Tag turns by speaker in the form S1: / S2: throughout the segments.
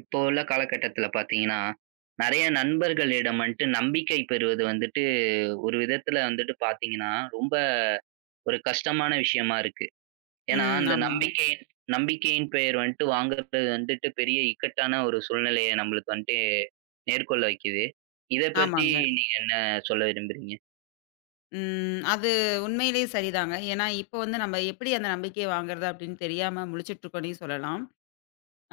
S1: இப்போ உள்ள காலகட்டத்தில பார்த்தீங்கன்னா, நெறைய நண்பர்களிடம் வந்துட்டு நம்பிக்கை பெறுவது வந்துட்டு ஒரு விதத்தில வந்துட்டு பார்த்தீங்கன்னா, ரொம்ப ஒரு கஷ்டமான விஷயமா இருக்கு. ஏன்னா,
S2: ம்.
S1: அந்த
S2: ஆமாங்க,
S1: நம்பிக்கையின் நம்பிக்கையின் பெயர் வந்துட்டு வாங்குறது வந்துட்டு பெரிய இக்கட்டான ஒரு சூழ்நிலைய நம்மளுக்கு வந்துட்டு நேர்கொள்ள வைக்குது. இத பத்தி
S2: ஆமாங்க.
S1: நீங்க என்ன சொல்ல விரும்புறீங்க?
S2: ம். அது உண்மையிலேயே சரிதாங்க. ஏன்னா, இப்ப வந்து நம்ம எப்படி அந்த நம்பிக்கைய வாங்குறது அப்படின்னு தெரியாம முழிச்சிட்டுருக்கோன்னே சொல்லலாம்.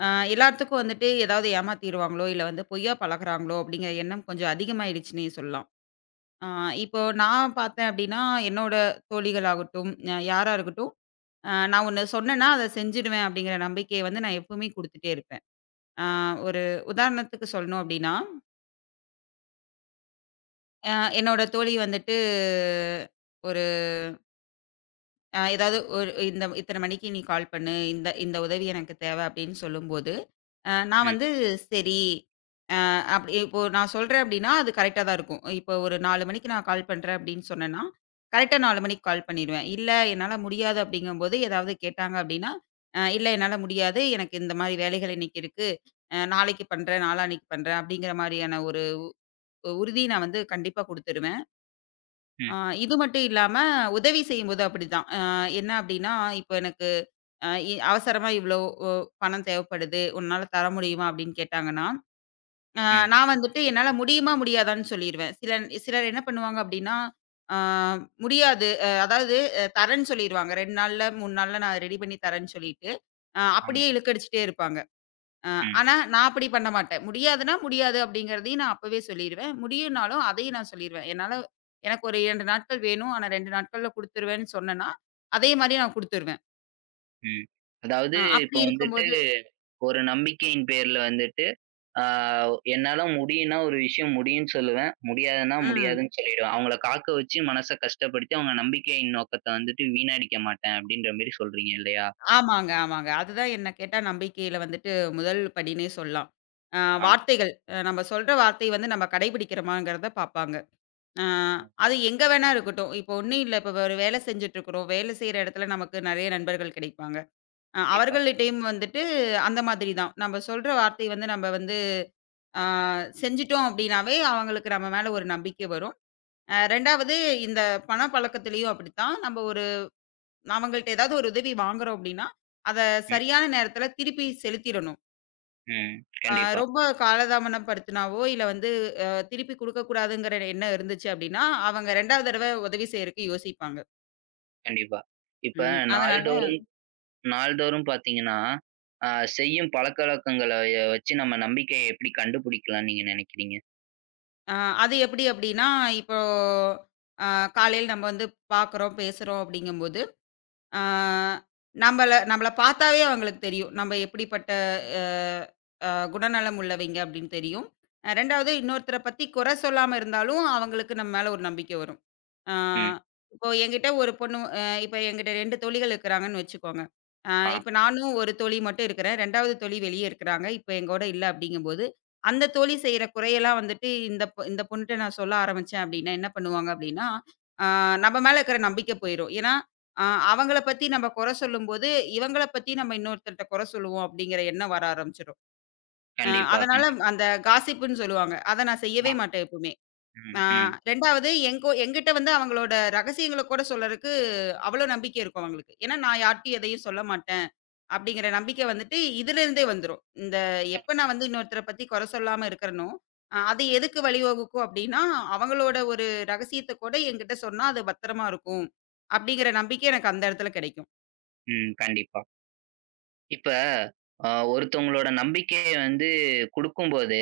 S2: அ எல்லாத்துக்கும் வந்துட்டு ஏதாவது ஏமாத்திருவாங்களோ, இல்ல வந்து பொய்யா பழகுறாங்களோ அப்படிங்கிற எண்ணம் கொஞ்சம் அதிகமாயிடுச்சுன்னே சொல்லலாம். அ இப்போ நான் பார்த்தேன் அப்படின்னா, என்னோட தோழிகளாகட்டும், யாரா இருக்கட்டும், நான் ஒண்ணு சொன்னேன்னா, அத செஞ்சுடுவேன் அப்படிங்கிற நம்பிக்கைய வந்து நான் எப்பவுமே குடுத்துட்டே இருப்பேன். அ ஒரு உதாரணத்துக்கு சொல்லணும் அப்படின்னா, அ என்னோட தோழி வந்துட்டு ஒரு ஏதாவது ஒரு இந்த இத்தன மணிக்கு நீ கால் பண்ணு. இந்த இந்த உதவி எனக்கு தேவ அப்படின்னு சொல்லும்போது, நான்
S1: ம்,
S2: வந்து சரி. அ அப்படி இப்போ நான் சொல்றேன் அப்படின்னா, அது கரெக்ட்டா தான் இருக்கும். இப்போ ஒரு 4 மணிக்கு நான் கால் பண்றேன் அப்படின்னு சொன்னேன்னா, கரெக்ட்டா 4 மணிக்கு கால் பண்ணிருவேன். இல்ல என்னால முடியாது அப்படிங்கும்போது, ஏதாவது கேட்டாங்க அப்படின்னா, இல்ல என்னால முடியாது. எனக்கு இந்த மாரி வேலைகள் இன்னைக்கு இருக்கு. நாளைக்கு பண்றேன், நாளான்னைக்கு பண்றேன் அப்படிங்கிற மாரியான ஒரு உறுதி நான் வந்து கண்டிப்பா குடுத்துருவேன்.
S1: ம்,
S2: அ இது மட்டும் இல்லாம உதவி செய்யும்போது அப்படிதான். என்ன அப்படின்னா, இப்போ எனக்கு அ இ அவசரமா இவ்ளோ ஒ பணம் தேவைப்படுது. உன்னால தர முடியுமா? அப்படின்னு கேட்டாங்கன்னா, அ
S1: ம்.
S2: நான் வந்துட்டு என்னால முடியுமா? முடியாதான்னு சொல்லிருவேன். சிலர் என்ன பண்ணுவாங்க அப்படின்னா, அ முடியாது. அதாவது தரேன்னு சொல்லிருவாங்க. 2 நாள்ல, 3 நாள்ல நான் ரெடி பண்ணி தரேன்னு சொல்லிட்டு,
S1: ஆமா.
S2: அப்படியே இழுக்கடிச்சுட்டே இருப்பாங்க. அ ஆனா
S1: ம்,
S2: நான் அப்படி பண்ண மாட்டேன். முடியாதுன்னா முடியாது அப்படிங்கிறதையும் நான் அப்பவே சொல்லிருவேன். முடியும்னாலும் அதையும் நான் சொல்லிருவேன். என்னால எனக்கு ஒரு 2 நாட்கள் வேணும். ஆனா 2 நாட்கள்ல குடுத்துருவேன்னு சொன்னேன்னா, அதே மாரி நான் குடுத்துருவேன்.
S1: ம். அதாவது இப்போ
S2: அப்படி
S1: வந்துட்டு
S2: இருக்கும்போது
S1: ஒரு நம்பிக்கையின் பேர்ல வந்துட்டு ஆ என்னால முடியும்னா ஒரு விஷயம் முடியும்னு சொல்லுவேன். முடியாதுன்னா
S2: ம்.
S1: முடியாதுன்னு சொல்லிடுவேன். அவங்கள காக்க வச்சு மனச கஷ்டப்படுத்தி அவங்க நம்பிக்கையின் நோக்கத்த வந்துட்டு வீணடிக்க மாட்டேன் அப்படின்ற மாரி சொல்றீங்க இல்லையா?
S2: ஆமாங்க, ஆமாங்க. அதுதான் என்ன கேட்டா நம்பிக்கையில வந்துட்டு முதல் படின்னே சொல்லலாம். அ
S1: ஆ,
S2: வார்த்தைகள் நம்ம சொல்ற வார்த்தை வந்து நம்ம கடைபிடிக்கிறோமாங்கிறத பார்ப்பாங்க. அ
S1: ஆ.
S2: அது எங்க வேணா இருக்கட்டும். இப்போ ஒண்ணும் இல்ல. இப்போ ஒரு வேலை செஞ்சுட்டுருக்கிறோம். வேலை செய்ற இடத்துல நமக்கு நெறைய நண்பர்கள் கிடைப்பாங்க.
S1: கண்டிப்பா.
S2: அவர்கள்ட்டயும் வந்துட்டு அந்த மாதிரி தான். நம்ம சொல்ற வார்த்தை வந்து நம்ம வந்து அ செஞ்சுட்டோம் அப்படின்னாவே அவங்களுக்கு நம்ம மேல ஒரு நம்பிக்கை வரும். 2வது இந்த பணப்பழக்கத்திலயும் அப்படித்தான். நம்ம ஒரு அவங்கள்ட்ட ஏதாவது ஒரு உதவி வாங்குறோம் அப்படின்னா, அத
S1: ம்,
S2: சரியான நேரத்தில திருப்பி செலுத்திறணும்.
S1: ம்.
S2: அ
S1: கண்டிப்பா,
S2: ரொம்ப காலதாமனம் படுத்தினாவோ, இல்ல வந்து திருப்பி குடுக்கக்கூடாதுங்கிற எண்ணம் இருந்துச்சு அப்படின்னா, அவங்க 2வது தடவ உதவி செய்றக்கு யோசிப்பாங்க.
S1: கண்டிப்பா. இப்ப
S2: ம். அதனால
S1: நாள்தோறும் நாள்தோறும் பார்த்தீங்கன்னா, ஆ செய்யும் பழக்கவழக்கங்கள வச்சு நம்ம நம்பிக்கைய எப்படி கண்டுபிடிக்கலாம்ன்னு நீங்க நினைக்கிறீங்க?
S2: அ அது எப்படி அப்படின்னா, இப்போ அ காலையில நம்ம வந்து பார்க்குறோம், பேசுறோம் அப்படிங்கும்போது ஆ நம்மள நம்மள பார்த்தாவே அவங்களுக்கு தெரியும். நம்ம எப்படிப்பட்ட அ அ குணநலம் உள்ளவைங்க அப்படின்னு தெரியும். 2வது
S1: ம்,
S2: இன்னொருத்தர பத்தி குறை சொல்லாம இருந்தாலும், அவங்களுக்கு நம்ம மேல ஒரு நம்பிக்கை வரும். ஆ
S1: ம்.
S2: இப்போ என்கிட்ட ஒரு பொண்ணு இப்போ என்கிட்ட 2 தோழிகள் இருக்கிறாங்கன்னு வச்சுக்கோங்க. அ
S1: ஆ.
S2: இப்போ நானும் ஒரு தோழி மட்டும் இருக்கிறேன். 2வது தோழி வெளியே இருக்கிறாங்க. இப்போ எங்கூட இல்ல அப்படிங்கும்போது, அந்த தோழி செய்ற குறையெல்லாம் வந்துட்டு இந்த பொ இந்த பொண்ணுட்ட நான் சொல்ல ஆரம்பிச்சேன் அப்படின்னா, என்ன பண்ணுவாங்க அப்படின்னா, ஆ நம்ம மேல இருக்கிற நம்பிக்கை போயிரும். ஏன்னா ஆ அவங்கள பத்தி நம்ம குறை சொல்லும்போது, இவங்கள பத்தி நம்ம இன்னொருத்தர்ட்ட குறை சொல்லுவோம் அப்படிங்கிற எண்ணம் வர ஆரம்பிச்சுரும். அ
S1: கண்டிப்பா,
S2: அதனால
S1: கண்டிப்பா.
S2: அந்த காசிப்புன்னு சொல்லுவாங்க. அத நான்
S1: ஆ,
S2: செய்யவே மாட்டேன் எப்பவுமே. ஆ
S1: ம், ம்.
S2: 2வது எங்கோ என்கிட்ட வந்து அவங்களோட ரகசியங்கள கூட சொல்லறக்கு அவ்வளோ நம்பிக்கை இருக்கும் அவங்களுக்கு. ஏன்னா நான் யார்ட்டயும் எதையும் சொல்ல மாட்டேன் அப்படிங்கிற நம்பிக்கை வந்துட்டு இதிலிருந்தே வந்துரும். இந்த எப்ப நான் வந்து இன்னொருத்தர பத்தி குறை சொல்லாம இருக்கிறனோ, அது
S1: ம்,
S2: எதுக்கு வழிவகுக்கும் அப்படின்னா, அவங்களோட ஒரு ரகசியத்த கூட என்கிட்ட சொன்னா அது பத்திரமா இருக்கும். அப்படிங்கிற நம்பிக்கை எனக்கு அந்த இடத்துல கிடைக்கும்.
S1: ம். கண்டிப்பா. இப்ப ஒருத்தவங்களோட நம்பிக்கைய வந்து குடுக்கும்போது,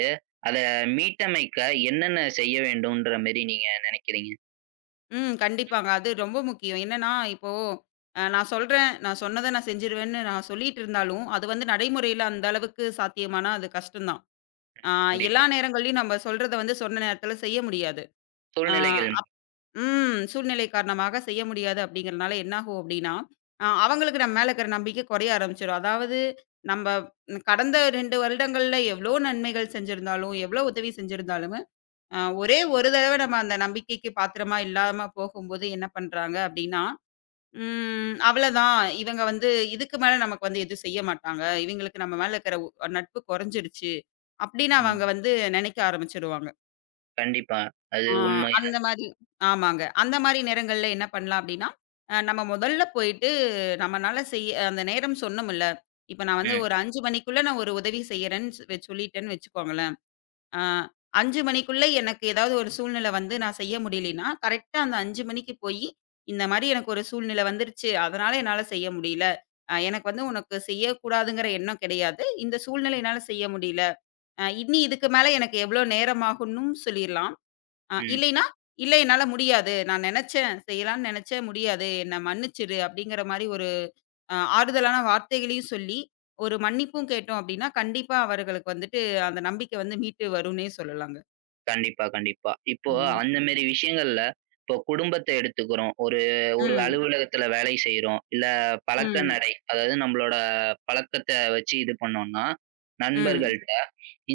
S1: அத மீட்டமைக்க என்னென்ன செய்ய வேண்டும்ன்ற மாரி நீங்க நெனைக்கிறீங்க?
S2: ம். கண்டிப்பாங்க. அது ரொம்ப முக்கியம். என்னன்னா, இப்போ நான் சொல்றேன், நான் சொன்னத நான் செஞ்சுருவேன்னு நான் சொல்லிட்டு இருந்தாலும், அது வந்து நடைமுறையில அந்த அளவுக்கு சாத்தியமானா, அது கஷ்டம் தான். ஆ
S1: கண்டிப்பா.
S2: எல்லா நேரங்கள்லயும் நம்ம சொல்றத வந்து சொன்ன நேரத்தில செய்ய முடியாது. ஆ
S1: சூழ்நிலைகள்.
S2: அப் ம். சூழ்நிலை காரணமாக செய்ய முடியாது அப்படிங்கிறனால என்னாகும் அப்படின்னா, அவங்களுக்கு நம்ம மேல இருக்கிற நம்பிக்கை குறைய ஆரம்பிச்சுரும். அதாவது நம்ம ம், கடந்த 2 வருடங்கள்ல எவ்வளோ நன்மைகள் செஞ்சிருந்தாலும், எவ்வளோ உதவி செஞ்சிருந்தாலும் ஒரே ஒரு தடவ நம்ம அந்த நம்பிக்கைக்கு பாத்திரமா இல்லாம போகும்போது என்ன பண்றாங்க அப்டின்னா, ம் அவ்வளதான். இவங்க வந்து இதுக்கு மேல நமக்கு வந்து எதுவும் செய்ய மாட்டாங்க. இவங்களுக்கு நம்ம மேல இருக்கிற நட்பு குறைஞ்சிருச்சு. அப்படின்னு அவங்க
S1: ம்.
S2: வந்து நினைக்க ஆரம்பிச்சுருவாங்க.
S1: கண்டிப்பா. அது
S2: ஆ அந்த
S1: உண்மைதான்.
S2: மாரி ஆமாங்க. அந்த மாரி நேரங்கள்ல என்ன பண்ணலாம் அப்டின்னா, நம்ம முதல்ல போயிட்டு நம்மனால செய்ய அந்த நேரம் சொன்னோம்ல. இப்ப நான் வந்து
S1: ம்,
S2: ஒரு 5 மணிக்குள்ள நான் ஒரு உதவி செய்யறேன்னு சொல்லிட்டேன்னு வச்சுக்கோங்களேன். ஆ 5 மணிக்குள்ள எனக்கு ஏதாவது ஒரு சூழ்நிலை வந்து நான் செய்ய முடியலைன்னா, கரெக்ட்டா அந்த 5 மணிக்கு போயி, இந்த மாரி எனக்கு ஒரு சூழ்நிலை வந்துருச்சு. அதனால என்னால செய்ய முடியல. எனக்கு வந்து உனக்கு செய்யக்கூடாதுங்கிற எண்ணம் கிடையாது. இந்த சூழ்நிலை என்னால செய்ய முடியல. இனி இதுக்கு மேல எனக்கு எவ்வளோ நேரம் ஆகும்னும் சொல்லிரலாம்.
S1: ம்.
S2: இல்லைன்னா, "இல்ல என்னால முடியாது. நான் நெனச்சேன், செய்யலாம்னு நெனச்சேன். முடியாது. என்ன மன்னிச்சிடு." அப்படிங்கிற மாரி ஒரு ஆறுதலான வார்த்தைகளையும் சொல்லி, ஒரு மன்னிப்பும் கேட்டோம் அப்படின்னா, கண்டிப்பா அவர்களுக்கு வந்துட்டு அந்த நம்பிக்கை வந்து மீட்டு வரும்னே சொல்லலாங்க.
S1: கண்டிப்பா, கண்டிப்பா. இப்போ
S2: ம்.
S1: அந்த மாரி விஷயங்கள்ல, இப்போ குடும்பத்த எடுத்துக்கிறோம். ஒரு ஒரு
S2: ம்.
S1: அலுவலகத்துல வேலை செய்றோம். இல்ல பழக்க
S2: ம்.
S1: நடை, அதாவது நம்மளோட பழக்கத்த வச்சு இது பண்ணோம்னா,
S2: ம்.
S1: நண்பர்கள்ட்ட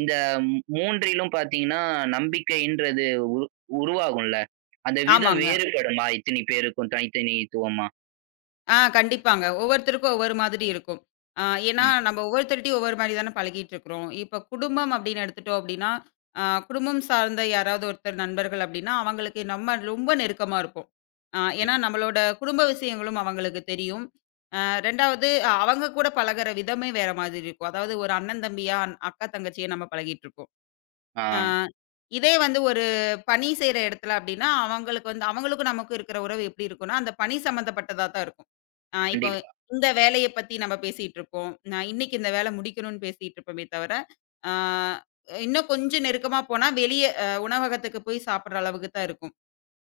S1: இந்த 3லும் பார்த்தீங்கன்னா, நம்பிக்கைன்றது உருவாகும்ல. அந்த விதம்
S2: ஆமாங்க.
S1: வேறுபடுமா? இத்தனி பேருக்கும் தனித்தனித்துவமா?
S2: கண்டிப்பாங்க. ஒவ்வொருத்தருக்கும் ஒவ்வொரு மாதிரி இருக்கும். ஆ ஏன்னா
S1: ம்,
S2: நம்ம ஒவ்வொருத்தர்ட்டயும் ஒவ்வொரு மாரி தானே பழகிட்டு இருக்கிறோம். இப்ப குடும்பம் அப்படின்னு எடுத்துட்டோம் அப்படின்னா, ஆ குடும்பம் சார்ந்த யாராவது ஒருத்தர் நண்பர்கள் அப்படின்னா, அவங்களுக்கு நம்ம ரொம்ப நெருக்கமா இருப்போம். ஏன்னா
S1: ம்.
S2: நம்மளோட குடும்ப விஷயங்களும் அவங்களுக்கு தெரியும். ஆ 2வது அவங்க கூட பழகுற விதமே வேற மாதிரி இருக்கும். அதாவது ஒரு அண்ணன் தம்பியா, அக்கா தங்கச்சியா நம்ம பழகிட்டு இருப்போம்.
S1: ஆ.
S2: ஆ, இதே வந்து ஒரு பணி செய்ற இடத்துல அப்படின்னா, அவங்களுக்கு வந்து அவங்களுக்கும் நமக்கும் இருக்கிற உறவு எப்படி இருக்கும்னா, அந்த பணி சம்மந்தப்பட்டதா தான் இருக்கும். இப்போ
S1: கண்டிப்பா,
S2: இந்த வேலைய பத்தி நம்ம பேசிட்டு இருப்போம். நான் இன்னைக்கு இந்த வேலை முடிக்கணும்னு பேசிட்டு இருப்போமே தவிர, ஆ இன்னும் கொஞ்சம் நெருக்கமா போனா வெளிய உணவகத்துக்கு போய் சாப்பிடுற அளவுக்கு தான் இருக்கும்.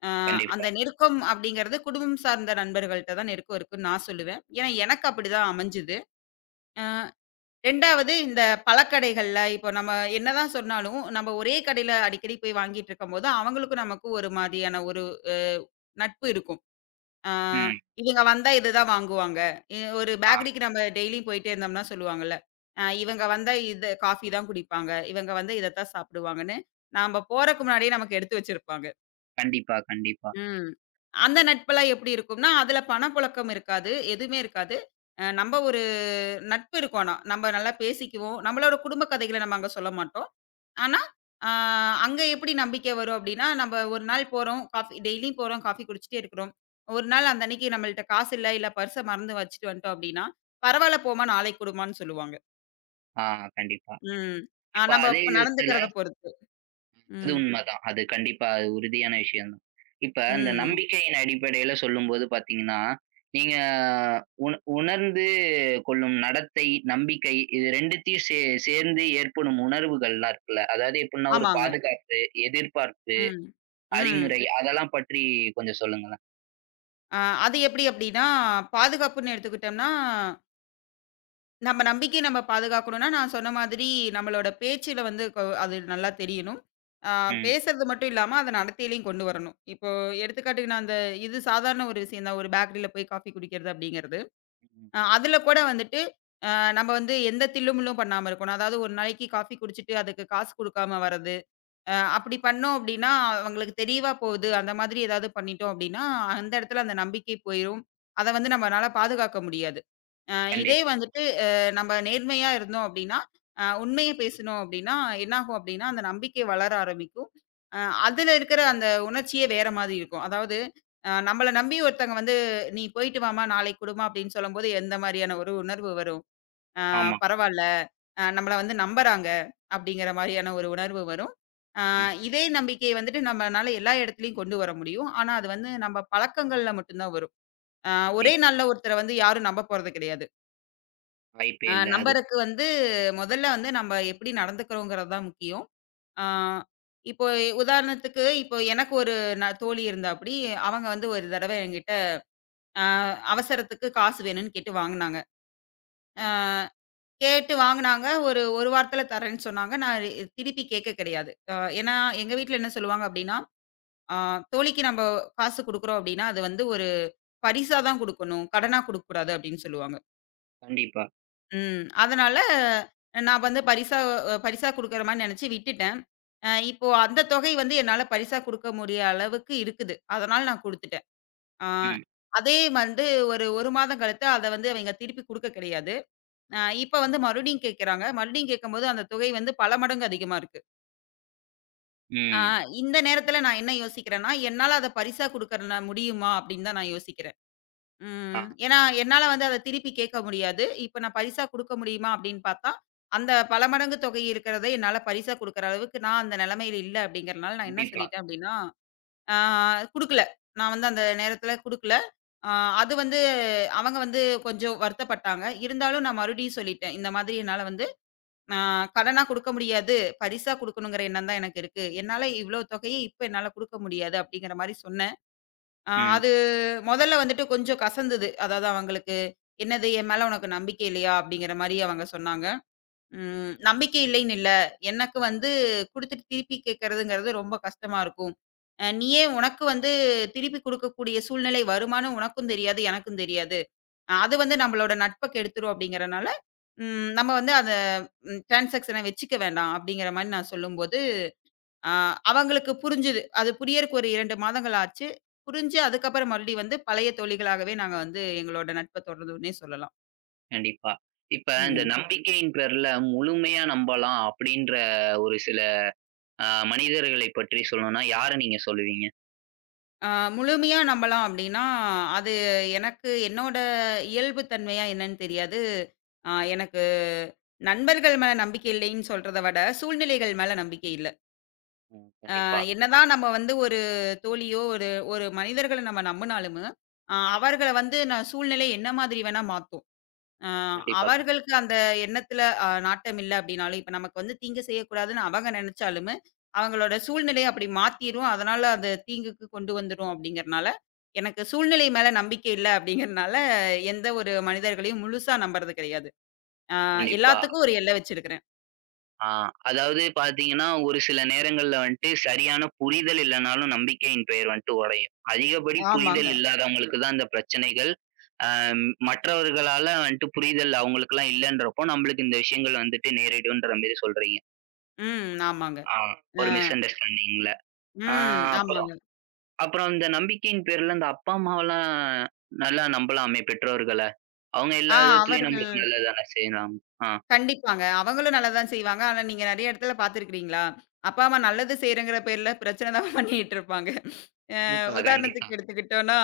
S2: ஆ
S1: கண்டிப்பா.
S2: அந்த நெருக்கம் அப்படிங்கிறது குடும்பம் சார்ந்த நண்பர்கள்ட்ட தான் நெருக்கம் இருக்குன்னு நான் சொல்லுவேன். ஏன்னா எனக்கு அப்படிதான் அமைஞ்சுது. 2வது இந்த பழக்கடைகள்ல, இப்போ நம்ம என்னதான் சொன்னாலும், நம்ம ஒரே கடையில அடிக்கடி போய் வாங்கிட்டு இருக்கும்போது, அவங்களுக்கும் நமக்கும் ஒரு மாதிரியான ஒரு அ நட்பு இருக்கும். ஆ
S1: ம்.
S2: இவங்க வந்தா இதுதான் வாங்குவாங்க. ஒரு
S1: ஆ.
S2: பேக்கரிக்கு நம்ம டெய்லியும் போயிட்டே இருந்தோம்னா சொல்லுவாங்கல்ல, இவங்க வந்தா இது காஃபி தான் குடிப்பாங்க. இவங்க வந்து இதத்தான் சாப்பிடுவாங்கன்னு, நாம போறக்கு முன்னாடியே நமக்கு எடுத்து வச்சிருப்பாங்க.
S1: கண்டிப்பா, கண்டிப்பா.
S2: ம். அந்த நட்பெல்லாம் எப்படி இருக்கும்னா, அதுல பணப்புழக்கம் இருக்காது. எதுவுமே இருக்காது. நம்ம நட்பு இருக்கும் ஆனா. நம்ம நல்லா பேசிக்குவோம். நம்மளோட குடும்ப கதைகள நம்ம அங்க சொல்ல மாட்டோம். ஆனா, அ அங்க எப்படி நம்பிக்கை வரும் அப்படின்னா, நம்ம ஒரு நாள் போறோம், காஃபி டெய்லியும் போறோம், காஃபி குடிச்சிட்டே இருக்கிறோம். ஒரு நாள் அந்த அன்னைக்கு நம்மள்ட்ட காசு இல்ல, இல்ல பர்ஸ மறந்து வச்சுட்டு வந்துட்டோம் அப்படின்னா, "பரவால்ல போம்மா, நாளைக்கு குடும்மான்னு" சொல்லுவாங்க.
S1: ஆ கண்டிப்பா.
S2: ம்.
S1: இப்ப
S2: நம்ம
S1: அதே விதத்துல
S2: நடந்துக்கிறத பொறுத்து.
S1: அது
S2: ம்.
S1: உண்மதான். அது கண்டிப்பா அது உறுதியான விஷயம் தான். இப்ப அந்த
S2: ம்.
S1: நம்பிக்கையின் அடிப்படையில சொல்லும்போது பார்த்தீங்கன்னா, நீங்க உண உணர்ந்து கொள்ளும் நடத்தை, நம்பிக்கை இது 2த்தையும் சேர்ந்து ஏற்படும் உணர்வுகள்லாம் இருக்குல்ல. அதாவது எப்புட்ன்னா ஒரு
S2: ஆமாங்க.
S1: பாதுகாப்பு, எதிர்பார்ப்பு,
S2: ம். ம்.
S1: அறிமுறை அதெல்லாம் பற்றி கொஞ்சம் சொல்லுங்களேன்?
S2: அ அது எப்படி அப்படின்னா, பாதுகாப்புன்னு எடுத்துக்கிட்டோம்னா நம்ம நம்பிக்கைய நம்ம பாதுகாக்கணும்னா, நான் சொன்ன மாதிரி நம்மளோட பேச்சுல வந்து அது நல்லா தெரியணும். ஆ
S1: ம்.
S2: பேசுறது மட்டும் இல்லாம, அத நடத்தையிலயும் கொண்டு வரணும். இப்போ எடுத்துக்காட்டுக்கு நான் அந்த இது சாதாரண ஒரு விஷயம் தான். ஒரு பேக்கரில போய் காஃபி குடிக்கிறது அப்படிங்கிறது.
S1: ம்.
S2: அதுல கூட வந்துட்டு, அ நம்ம வந்து எந்த தில்லுமுல்லும் பண்ணாம இருக்கணும். அதாவது ஒரு நாளைக்கு காஃபி குடிச்சுட்டு அதுக்கு காசு குடுக்காம வர்றது. அப்படி பண்ணோம் அப்படின்னா, அவங்களுக்கு தெரியவா போகுது. அந்த மாதிரி ஏதாவது பண்ணிட்டோம் அப்படின்னா, அந்த இடத்துல அந்த நம்பிக்கை போயிரும். அத வந்து நம்மனால பாதுகாக்க முடியாது. அ இதே
S1: கண்டிப்பா.
S2: வந்துட்டு நம்ம நேர்மையா இருந்தோம் அப்படின்னா, உண்மைய பேசினோம் அப்படின்னா, என்னாகும் அப்படின்னா, அந்த நம்பிக்கை வளர ஆரம்பிக்கும். அ அதுல இருக்கிற அந்த உணர்ச்சியே வேற மாதிரி இருக்கும். அதாவது நம்மள நம்பி ஒருத்தங்க வந்து, "நீ போயிட்டு வாம்மா, நாளைக்கு குடும்மா" அப்படின்னு சொல்லும்போது எந்த மாதிரியான ஒரு உணர்வு வரும்? ஆ
S1: ஆமா.
S2: பரவால்ல. நம்மள வந்து நம்புறாங்க. அப்படிங்கிற மாரியான ஒரு உணர்வு வரும். ஆ
S1: ம்.
S2: இதே நம்பிக்கை வந்துட்டு நம்மனால எல்லா இடத்துலயும் கொண்டு வர முடியும். ஆனா அது வந்து நம்ம பழக்கங்கள்ல மட்டும் தான் வரும். ஆ ஒரே
S1: கண்டிப்பா.
S2: நாள்ல ஒருத்தர வந்து யாரும் நம்ப போறது கிடையாது.
S1: வாய்ப்பே இல்ல அதுவும்.
S2: நம்பறக்கு வந்து முதல்ல வந்து நம்ம எப்படி நடந்துக்கிறோங்கிறது தான் முக்கியம். ஆ
S1: ம்.
S2: இப்போ உதாரணத்துக்கு இப்போ எனக்கு ஒரு தோழி இருந்தாப்படி, அவங்க வந்து ஒரு தடவ என்கிட்ட அ அவசரத்துக்கு காசு வேணும்னு கேட்டு வாங்குனாங்க. ஆ
S1: ம்.
S2: ஒரு, 1 வாரத்துல தரேன்னு சொன்னாங்க. நான் ரி திருப்பி கேக்க கிடையாது. ஏன்னா, எங்க வீட்ல என்ன சொல்லுவாங்க அப்டின்னா, அ தோழிக்கு நம்ப காசு குடுக்குறோம் அப்டின்னா, அது வந்து ஒரு பரிசா தான் குடுக்கணும். கடனா குடுக்கக்கூடாது அப்டின்னு சொல்லுவாங்க.
S1: கண்டிப்பா.
S2: ம். அதனால நான் வந்து பரிசா பரிசா குடுக்குற மாரி நெனச்சு விட்டுட்டேன். இப்போ அந்த தொகை வந்து என்னால பரிசா குடுக்க முடிய அளவுக்கு இருக்குது. அதனால நான் குடுத்துட்டேன். அ
S1: ம்.
S2: அதே வந்து ஒரு 1 மாதம் கழித்து அத வந்து அவைங்க திருப்பி குடுக்க கிடையாது. இப்ப வந்து மறுபடியும் கேட்குறாங்க. மறுபடியும் கேட்கும்போது அந்த தொகை வந்து பல மடங்கு அதிகமா இருக்கு. ஆ
S1: ம்.
S2: இந்த நேரத்தில நான் என்ன யோசிக்கிறேன்னா, என்னால அத பரிசா குடுக்கறனா முடியுமா? அப்படின்னு தான் நான் யோசிக்கிறேன்.
S1: ஆ.
S2: ம். ஏன்னா, என்னால வந்து அத திருப்பி கேட்க முடியாது. இப்ப நான் பரிசா குடுக்க முடியுமா? அப்படின்னு பார்த்தா, அந்த பல மடங்கு தொகை இருக்கிறத என்னால பரிசா குடுக்குற அளவுக்கு நான் அந்த நிலைமையில இல்ல அப்படிங்கிறனால நான் என்ன
S1: கண்டிப்பா.
S2: சொல்லிட்டேன் அப்படின்னா, ஆ குடுக்கல. நான் வந்து அந்த நேரத்தில குடுக்கல. ஆ அது வந்து அவங்க வந்து கொஞ்சம் வருத்தப்பட்டாங்க. இருந்தாலும் நான் மறுபடியும் சொல்லிட்டேன். இந்த மாதிரி என்னால வந்து ஆ கடனா குடுக்க முடியாது. பரிசா குடுக்கணுங்கிற எண்ணம் தான் எனக்கு இருக்கு. என்னால இவ்ளோ தொகைய இப்ப என்னால குடுக்க முடியாது அப்படிங்கிற மாரி சொன்னேன்.
S1: ம்.
S2: அது மொதல்ல வந்துட்டு கொஞ்சம் கசந்தது. அதாவது அவங்களுக்கு "என்னது என் மேல உனக்கு நம்பிக்கை இல்லையா?" அப்படிங்கிற மாரி அவங்க சொன்னாங்க. ம் நம்பிக்கை இல்லைன்னு இல்ல. எனக்கு வந்து குடுத்துட்டு திருப்பி கேட்கறதுங்கிறது ரொம்ப கஷ்டமா இருக்கும். நீயே உனக்கு வந்து திருப்பி குடுக்கக்கூடிய சூழ்நிலை வருமான்னு உனக்கும் தெரியாது, எனக்கும் தெரியாது. அது வந்து நம்மளோட நட்ப கெடுத்துரும் அப்படிங்கிறனால, ம் நம்ம வந்து அத ம் டிரான்சாக்ஷன வச்சுக்க வேண்டாம் அப்படிங்கிற மாரி நான் சொல்லும்போது, அ அவங்களுக்கு புரிஞ்சுது. அது புரியறக்கு ஒரு 2 மாதங்கள் ஆச்சு. புரிஞ்சு அதுக்கப்புறம் மறுபடியும் வந்து பழைய தோழிகளாகவே நாங்க வந்து எங்களோட நட்ப தொடர்ந்தோன்னே சொல்லலாம்.
S1: கண்டிப்பா. இப்ப இந்த
S2: ம்.
S1: நம்பிக்கையின் பேர்ல முழுமையா நம்பலாம் அப்படின்ற ஒரு சில அ மனிதர்களை பற்றி சொல்லணும்னா யார நீங்க சொல்லுவீங்க?
S2: அ முழுமையா நம்பலாம் அப்படின்னா, அது எனக்கு என்னோட இயல்பு தன்மையா என்னன்னு தெரியாது. எனக்கு நண்பர்கள் மேல நம்பிக்கை இல்லைன்னு சொல்றத விட, சூழ்நிலைகள் மேல நம்பிக்கை இல்ல.
S1: ம். கண்டிப்பா.
S2: என்னதான் நம்ம வந்து ஒரு தோழியோ, ஒரு ஒரு மனிதர்கள நம்ம நம்புனாலும்,
S1: ம்.
S2: அவர்கள வந்து நான் சூழ்நிலை என்ன மாதிரி வேணா மாத்தும். அ
S1: கண்டிப்பா, கண்டிப்பா.
S2: அவர்களுக்கு அந்த எண்ணத்துல நாட்டம் இல்ல அப்படின்னாலும், இப்ப நமக்கு வந்து தீங்கு செய்யக்கூடாதுன்னு அவங்க நெனச்சாலுமே, அவங்களோட சூழ்நிலைய அப்படி மாத்திரும். அதனால அது தீங்குக்கு கொண்டு வந்துரும் அப்படிங்கிறனால, எனக்கு
S1: ம்.
S2: சூழ்நிலை மேல நம்பிக்கை இல்ல அப்படிங்கிறனால, எந்த ஒரு மனிதர்களையும் முழுசா நம்புறது கிடையாது. அ
S1: கண்டிப்பா.
S2: எல்லாத்துக்கும் ஒரு எல்லை வச்சிருக்கிறேன்.
S1: ஆ. அதாவது பாத்தீங்கன்னா, ஒரு சில நேரங்கள்ல வந்துட்டு சரியான புரிதல் இல்லனாலும் நம்பிக்கையின் பெயர் வந்துட்டு உடையும். அதிகப்படி
S2: ஆமாங்க.
S1: புரிதல் இல்லாதவங்களுக்கு தான் இந்த பிரச்சனைகள். அ மற்றவர்களால வந்துட்டு புரிதல் அவங்களுக்கெல்லாம் இல்லன்றப்போ, நம்மளுக்கு இந்த விஷயங்கள் வந்துட்டு நேரிடும்ன்ற மாரி சொல்றீங்க.
S2: ம். ஆமாங்க.
S1: ஆ
S2: அ
S1: ஒரு மிஸ் அண்டர்ஸ்டாண்டிங்ல. ஆ
S2: ம்.
S1: அப்புறம்
S2: ஆமாங்க.
S1: அப்புறம் இந்த நம்பிக்கையின் பேர்ல இந்த அப்பா, அம்மாவெல்லாம் நல்லா நம்பலாமே பெற்றோர்கள. அவங்க எல்லா
S2: ஆ
S1: விதத்துலயும்
S2: அவரு
S1: நம்மளுக்கு நல்லது தானே செய்யலாம். ஆ.
S2: கண்டிப்பாங்க. அவங்களும் நல்லா தான் செய்வாங்க. ஆனா நீங்க நெறைய இடத்துல பார்த்துருக்கிறீங்களா? அப்பா, அம்மா
S1: ம்.
S2: நல்லது செய்றேங்கிற பேர்ல பிரச்சனை தான் பண்ணிட்டுருப்பாங்க.
S1: கண்டிப்பா. கண்டிப்பா.
S2: உதாரணத்துக்கு எடுத்துக்கிட்டோம்னா,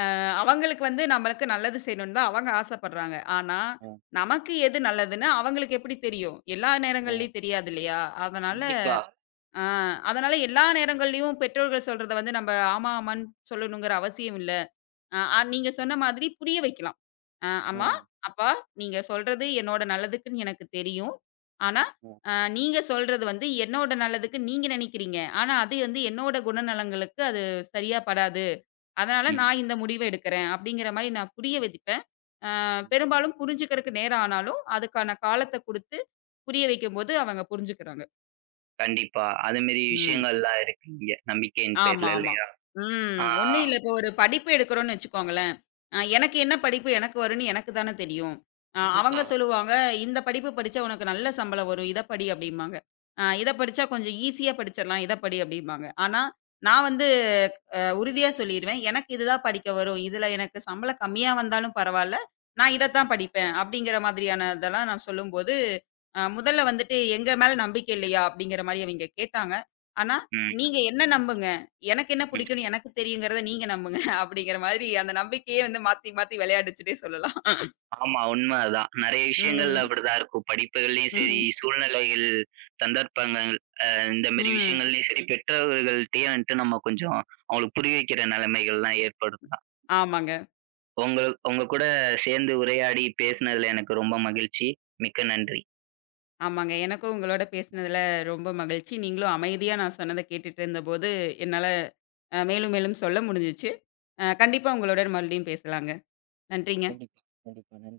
S2: அவங்களுக்கு வந்து நம்மளுக்கு நல்லது செய்யணும்னு தான் அவங்க ஆசைப்படுறாங்க. ஆனா,
S1: ம்,
S2: நமக்கு எது நல்லதுன்னு அவங்களுக்கு எப்படி தெரியும்? எல்லா
S1: ம்.
S2: நேரங்கள்லயும் தெரியாது இல்லையா? அதனால
S1: கண்டிப்பா.
S2: அ அதனால எல்லா நேரங்கள்லயும் பெற்றோர்கள் சொல்றத வந்து நம்ம ஆமா, ஆமான்னு சொல்லணுங்கிற அவசியம் இல்ல. அ அ நீங்க சொன்ன மாதிரி புரிய வைக்கலாம். "அம்மா,
S1: ம்.
S2: அப்பா நீங்க சொல்றது என்னோட நல்லதுக்குன்னு எனக்கு தெரியும். ஆனா,
S1: ம்,
S2: அ நீங்க சொல்றது வந்து என்னோட நல்லதுக்கு நீங்க நினைக்கிறீங்க. ஆனா, அது வந்து என்னோட குணநலங்களுக்கு அது சரியா படாது. அதனால
S1: ம்.
S2: நான் இந்த முடிவ எடுக்கிறேன்." அப்படிங்கிற மாரி நான் புரிய வைப்பேன். அ
S1: ம்.
S2: பெரும்பாலும் புரிஞ்சுக்கிறதுக்கு நேரம் ஆனாலும், அதுக்கான காலத்த குடுத்து புரிய வைக்கும்போது அவங்க புரிஞ்சுக்கிறாங்க.
S1: கண்டிப்பா. அது மாரி
S2: ம்.
S1: விஷயங்கள்லாம் இருக்கு இங்க. நம்பிக்கையின்
S2: ஆமா,
S1: பேர்ல
S2: ஆமா.
S1: இல்லையா? ஆ
S2: ம். ஒண்ணும் இல்ல. இப்போ ஒரு படிப்பு எடுக்கிறோம்னு வச்சுக்கோங்களேன். எனக்கு என்ன படிப்பு எனக்கு வரும்ன்னு எனக்கு தானே தெரியும்.
S1: கண்டிப்பா.
S2: அவங்க சொல்லுவாங்க, "இந்த படிப்பு படிச்சா உனக்கு நல்ல சம்பளம் வரும். இத படி" அப்படிம்பாங்க. இத படிச்சா கொஞ்சம் ஈஸியா படிச்சிடலாம். இத படி" அப்படிம்பாங்க. ஆனா, நான் வந்து உறுதியா சொல்லிருவேன். எனக்கு இதுதான் படிக்க வரும். இதுல எனக்கு சம்பளம் கம்மியா வந்தாலும் பரவால்ல. நான் இதத்தான் படிப்பேன். அப்படிங்கிற மாதிரியான இதெல்லாம் நான் சொல்லும்போது, முதல்ல வந்துட்டு எங்க மேல நம்பிக்கை இல்லையா? அப்படிங்கிற மாரி அவிங்க கேட்டாங்க. ஆனா,
S1: ம்,
S2: நீங்க என்ன நம்புங்க. எனக்கு என்ன
S1: ம்.
S2: புடிக்கும்னு எனக்கு தெரியுங்கிறத நீங்க நம்புங்க. அப்படிங்கிற மாதிரி அந்த நம்பிக்கையே வந்து மாத்தி மாத்தி விளையாடுச்சுன்னே சொல்லலாம்.
S1: ஆமா உண்ம அதான். நெறைய விஷயங்கள்ல
S2: ம்.
S1: அப்படிதான் இருக்கும். படிப்புகள்லயும் சரி,
S2: ம்.
S1: சூழ்நிலைகள், சந்தர்ப்பங்கள் அ இந்த மாரி
S2: ம்.
S1: விஷயங்கள்லயும் சரி, பெற்றோர்கள்ட்டயும் வந்துட்டு நம்ம கொஞ்சம் அவங்களுக்கு புரிய வைக்கிற நிலைமைகள்லாம் ஏற்படும் தான்.
S2: ஆமாங்க.
S1: உங்க உங்க கூட சேர்ந்து உரையாடி பேசினதுல எனக்கு ரொம்ப மகிழ்ச்சி. மிக்க நன்றி.
S2: ஆமாங்க. எனக்கும் உங்களோட பேசினதுல ரொம்ப மகிழ்ச்சி. நீங்களும் அமைதியா நான் சொன்னத கேட்டுட்டு இருந்தபோது, என்னால மேலும் மேலும் சொல்ல முடிஞ்சுச்சு. கண்டிப்பா உங்களுடன் மறுபடியும் பேசலாங்க. நன்றி.
S1: கண்டிப்பா, கண்டிப்பா. நன்றி.